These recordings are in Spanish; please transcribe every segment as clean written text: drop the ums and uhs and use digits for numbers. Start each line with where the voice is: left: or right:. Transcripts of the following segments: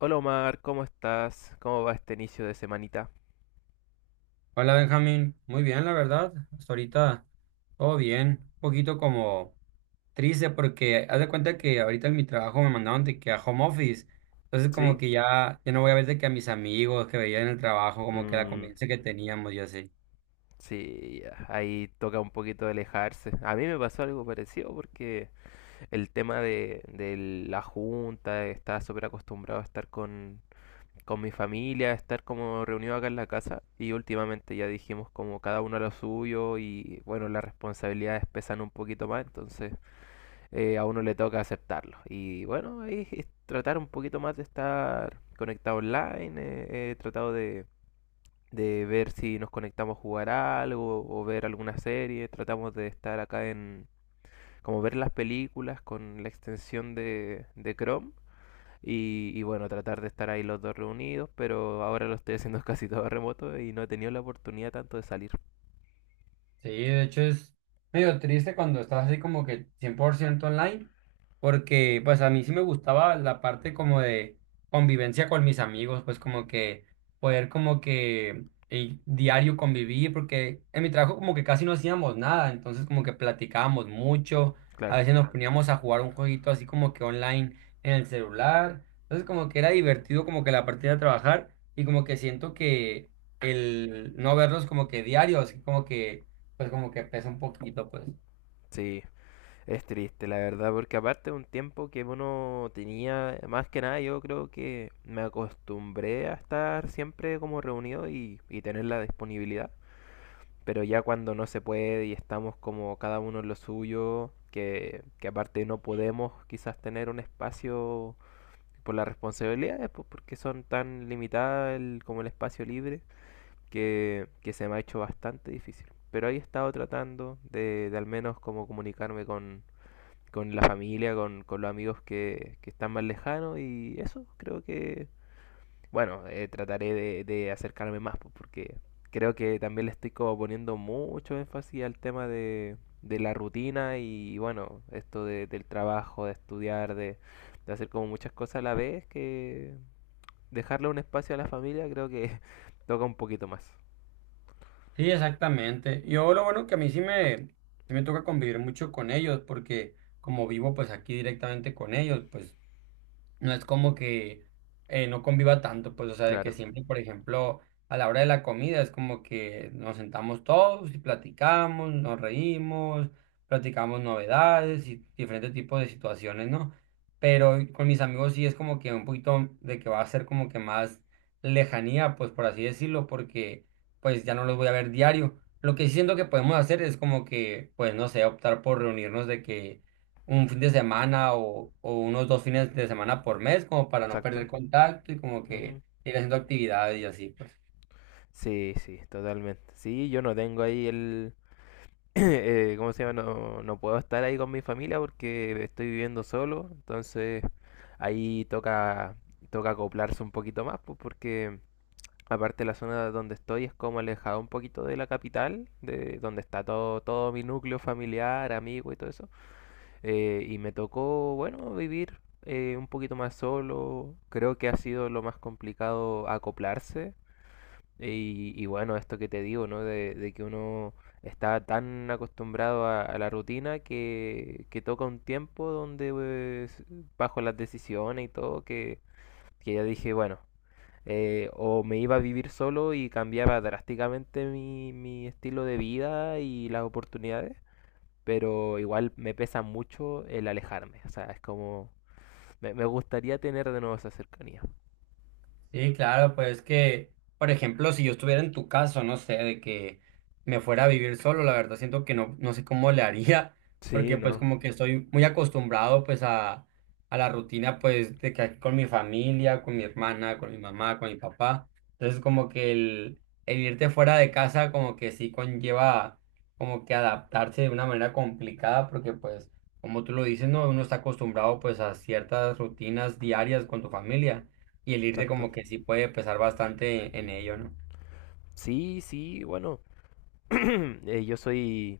left: Hola Omar, ¿cómo estás? ¿Cómo va este inicio de semanita?
right: Hola Benjamín, muy bien la verdad, hasta ahorita todo bien, un poquito como triste porque haz de cuenta que ahorita en mi trabajo me mandaron de que a home office. Entonces como
left: ¿Sí?
right: que ya no voy a ver de que a mis amigos que veía en el trabajo, como que la
left: Mm,
right: convivencia que teníamos y así.
left: sí, ya, ahí toca un poquito alejarse. A mí me pasó algo parecido porque el tema de la junta, estaba súper acostumbrado a estar con mi familia, a estar como reunido acá en la casa y últimamente ya dijimos como cada uno a lo suyo y bueno, las responsabilidades pesan un poquito más, entonces a uno le toca aceptarlo. Y bueno, ahí es tratar un poquito más de estar conectado online, he tratado de ver si nos conectamos a jugar algo o ver alguna serie, tratamos de estar acá como ver las películas con la extensión de Chrome. Y bueno, tratar de estar ahí los dos reunidos, pero ahora lo estoy haciendo casi todo remoto y no he tenido la oportunidad tanto de salir.
right: Sí, de hecho es medio triste cuando estás así como que 100% online, porque pues a mí sí me gustaba la parte como de convivencia con mis amigos, pues como que poder como que diario convivir, porque en mi trabajo como que casi no hacíamos nada, entonces como que platicábamos mucho. A
left: Claro,
right: veces nos poníamos a jugar un jueguito así como que online en el celular, entonces como que era divertido como que la parte de trabajar y como que siento que el no verlos como que diarios, como que pues como que pesa un poquito, pues.
left: sí. Es triste, la verdad, porque aparte de un tiempo que uno tenía, más que nada yo creo que me acostumbré a estar siempre como reunido y tener la disponibilidad. Pero ya cuando no se puede y estamos como cada uno en lo suyo, que aparte no podemos quizás tener un espacio por las responsabilidades, pues, porque son tan limitadas como el espacio libre, que se me ha hecho bastante difícil. Pero ahí he estado tratando de al menos como comunicarme con la familia, con los amigos que están más lejanos y eso creo que, bueno, trataré de acercarme más pues, porque creo que también le estoy como poniendo mucho énfasis al tema de la rutina y bueno, esto del trabajo, de estudiar, de hacer como muchas cosas a la vez, que dejarle un espacio a la familia creo que toca un poquito más.
right: Sí, exactamente. Yo lo bueno que a sí me toca convivir mucho con ellos, porque como vivo pues aquí directamente con ellos, pues no es como que no conviva tanto, pues, o sea, de que
left: Claro,
right: siempre, por ejemplo, a la hora de la comida es como que nos sentamos todos y platicamos, nos reímos, platicamos novedades y diferentes tipos de situaciones, ¿no? Pero con mis amigos sí es como que un poquito de que va a ser como que más lejanía, pues, por así decirlo, porque pues ya no los voy a ver diario. Lo que sí siento que podemos hacer es como que, pues, no sé, optar por reunirnos de que un fin de semana o unos dos fines de semana por mes, como para no perder
left: exacto.
right: contacto y como
left: Ujú.
right: que ir haciendo actividades y así, pues.
left: Sí, sí, totalmente. Sí, yo no tengo ahí ¿cómo se llama? No, no puedo estar ahí con mi familia porque estoy viviendo solo, entonces ahí toca, toca acoplarse un poquito más, pues porque aparte la zona donde estoy es como alejada un poquito de la capital, de donde está todo, todo mi núcleo familiar, amigo y todo eso, y me tocó, bueno, vivir un poquito más solo, creo que ha sido lo más complicado acoplarse y bueno, esto que te digo, ¿no? De que uno está tan acostumbrado a la rutina que toca un tiempo donde pues, bajo las decisiones y todo, que ya dije, bueno, o me iba a vivir solo y cambiaba drásticamente mi estilo de vida y las oportunidades, pero igual me pesa mucho el alejarme, o sea, es como, me gustaría tener de nuevo esa cercanía.
right: Sí, claro, pues que, por ejemplo, si yo estuviera en tu caso, no sé, de que me fuera a vivir solo, la verdad siento que no, no sé cómo le haría,
left: Sí,
right: porque pues
left: no,
right: como que estoy muy acostumbrado pues a la rutina pues de que aquí con mi familia, con mi hermana, con mi mamá, con mi papá. Entonces como que el irte fuera de casa como que sí conlleva como que adaptarse de una manera complicada, porque pues como tú lo dices, no, uno está acostumbrado pues a ciertas rutinas diarias con tu familia. Y el irte
left: exacto.
right: como que sí puede pesar bastante en ello, ¿no?
left: Sí, sí, bueno. Eh, yo soy,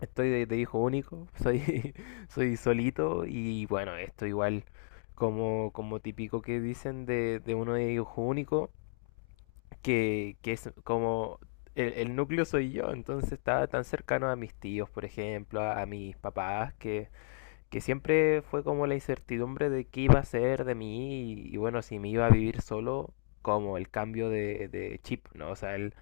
left: estoy de hijo único, soy, soy solito y bueno, esto igual como, como típico que dicen de uno de hijo único, que es como el núcleo soy yo, entonces estaba tan cercano a mis tíos, por ejemplo, a mis papás, que siempre fue como la incertidumbre de qué iba a ser de mí y bueno, si me iba a vivir solo, como el cambio de chip, ¿no? O sea,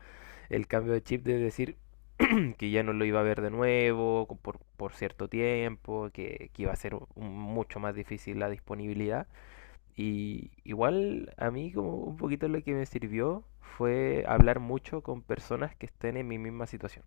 left: el cambio de chip de decir que ya no lo iba a ver de nuevo por cierto tiempo, que iba a ser mucho más difícil la disponibilidad. Y igual a mí como un poquito lo que me sirvió fue hablar mucho con personas que estén en mi misma situación.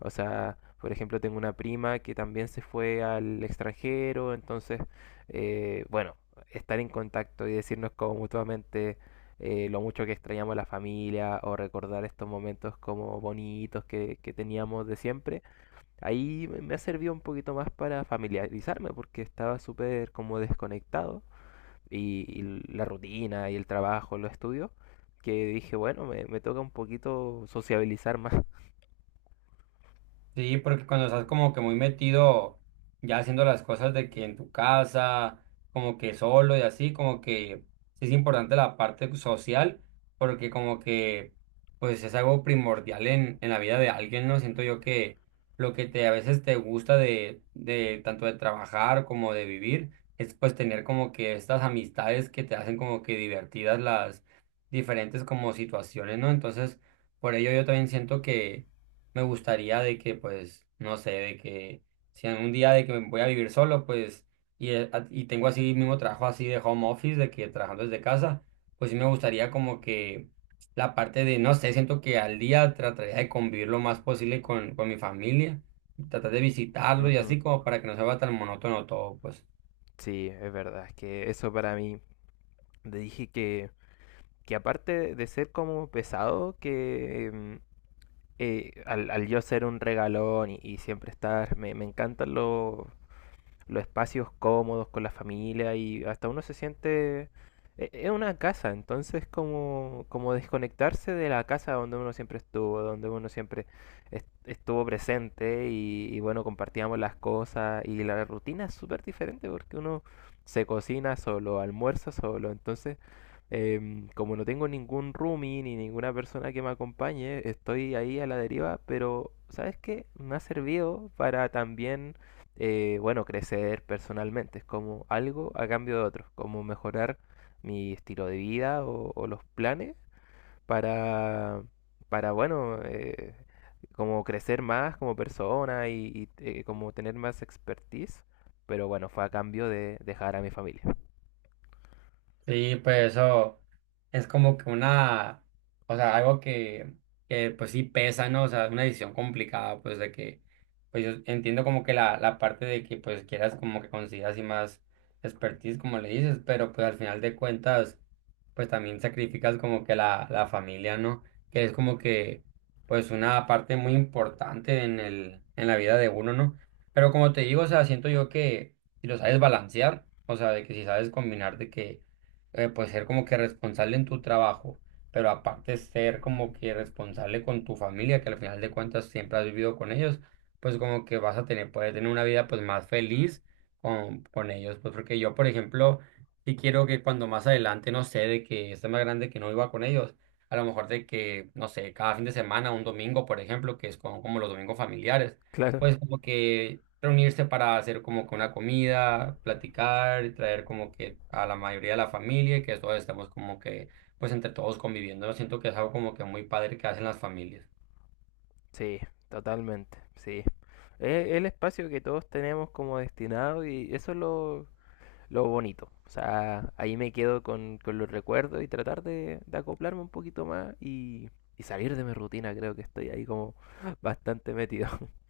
left: O sea, por ejemplo, tengo una prima que también se fue al extranjero, entonces, bueno, estar en contacto y decirnos como mutuamente lo mucho que extrañamos a la familia o recordar estos momentos como bonitos que teníamos de siempre, ahí me ha servido un poquito más para familiarizarme porque estaba súper como desconectado y la rutina y el trabajo, los estudios, que dije, bueno, me toca un poquito sociabilizar más.
right: Sí, porque cuando estás como que muy metido ya haciendo las cosas de que en tu casa, como que solo y así, como que sí es importante la parte social, porque como que pues es algo primordial en la vida de alguien, ¿no? Siento yo que lo que te a veces te gusta de tanto de trabajar como de vivir, es pues tener como que estas amistades que te hacen como que divertidas las diferentes como situaciones, ¿no? Entonces, por ello yo también siento que me gustaría de que, pues, no sé, de que si algún día de que me voy a vivir solo, pues, y, a- y tengo así mismo trabajo así de home office, de que trabajando desde casa, pues sí me gustaría como que la parte de, no sé, siento que al día trataría de convivir lo más posible con mi familia, tratar de visitarlo y
left: Ujú.
right: así como para que no se vea tan monótono todo, pues.
left: Sí, es verdad, es que eso para mí, te dije que aparte de ser como pesado, que al yo ser un regalón y siempre estar, me encantan los espacios cómodos con la familia y hasta uno se siente... Es una casa, entonces como, como desconectarse de la casa donde uno siempre estuvo, donde uno siempre estuvo presente y bueno, compartíamos las cosas y la rutina es súper diferente porque uno se cocina solo, almuerza solo, entonces como no tengo ningún roomie ni ninguna persona que me acompañe, estoy ahí a la deriva, pero ¿sabes qué? Me ha servido para también bueno, crecer personalmente, es como algo a cambio de otro, como mejorar mi estilo de vida o los planes para, para bueno, como crecer más como persona y como tener más expertise, pero bueno, fue a cambio de dejar a mi familia.
right: Sí, pues eso es como que una, o sea, algo que pues sí pesa, ¿no? O sea, es una decisión complicada, pues de que, pues yo entiendo como que la parte de que pues quieras como que consigas y más expertise, como le dices, pero pues al final de cuentas pues también sacrificas como que la familia, ¿no? Que es como que, pues una parte muy importante en el, en la vida de uno, ¿no? Pero como te digo, o sea, siento yo que si lo sabes balancear, o sea, de que si sabes combinar de que, pues ser como que responsable en tu trabajo, pero aparte ser como que responsable con tu familia, que al final de cuentas siempre has vivido con ellos, pues como que vas a tener, puedes tener una vida pues más feliz con ellos, pues porque yo, por ejemplo, sí quiero que cuando más adelante, no sé, de que esté más grande que no iba con ellos, a lo mejor de que, no sé, cada fin de semana, un domingo, por ejemplo, que es como, como los domingos familiares,
left: Claro.
right: pues como que reunirse para hacer como que una comida, platicar, y traer como que a la mayoría de la familia y que todos estemos como que, pues entre todos conviviendo. Yo siento que es algo como que muy padre que hacen las familias.
left: Sí, totalmente, sí. Es el espacio que todos tenemos como destinado y eso es lo bonito. O sea, ahí me quedo con los recuerdos y tratar de acoplarme un poquito más y salir de mi rutina. Creo que estoy ahí como bastante metido.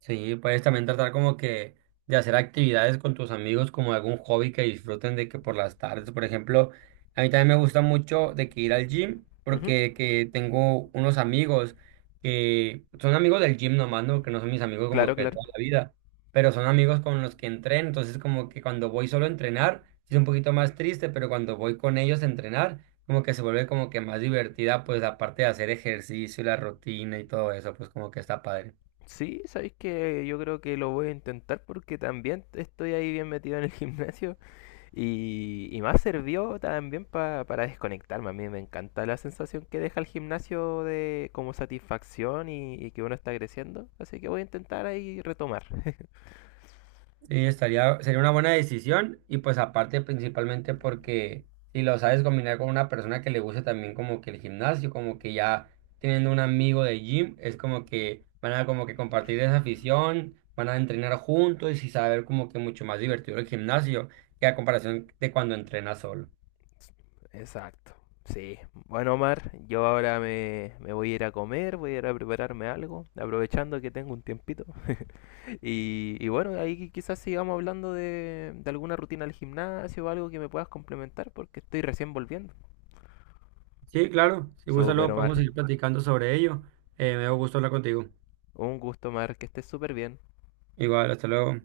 right: Sí, puedes también tratar como que de hacer actividades con tus amigos, como algún hobby que disfruten de que por las tardes, por ejemplo, a mí también me gusta mucho de que ir al gym,
left: Ujú,
right: porque que tengo unos amigos que son amigos del gym nomás, ¿no? Que no son mis amigos como
left: claro,
right: que
left: claro.
right: toda la vida, pero son amigos con los que entreno, entonces como que cuando voy solo a entrenar, sí es un poquito más triste, pero cuando voy con ellos a entrenar, como que se vuelve como que más divertida, pues aparte de hacer ejercicio, y la rutina y todo eso, pues como que está padre.
left: Sí, sabéis que yo creo que lo voy a intentar porque también estoy ahí bien metido en el gimnasio y me ha servido también para desconectarme. A mí me encanta la sensación que deja el gimnasio de como satisfacción y que uno está creciendo. Así que voy a intentar ahí retomar.
right: Sí, estaría, sería una buena decisión y pues aparte principalmente porque si lo sabes combinar con una persona que le guste también como que el gimnasio, como que ya teniendo un amigo de gym, es como que van a como que compartir esa afición, van a entrenar juntos y saber como que mucho más divertido el gimnasio que a comparación de cuando entrenas solo.
left: Exacto. Sí. Bueno, Omar, yo ahora me voy a ir a comer, voy a ir a prepararme algo, aprovechando que tengo un tiempito. Y bueno, ahí quizás sigamos hablando de alguna rutina al gimnasio o algo que me puedas complementar, porque estoy recién volviendo.
right: Sí, claro, si gusta
left: Súper,
right: luego
left: Omar.
right: podemos seguir platicando sobre ello. Me dio gusto hablar contigo.
left: Un gusto, Omar, que estés súper bien.
right: Igual, hasta luego.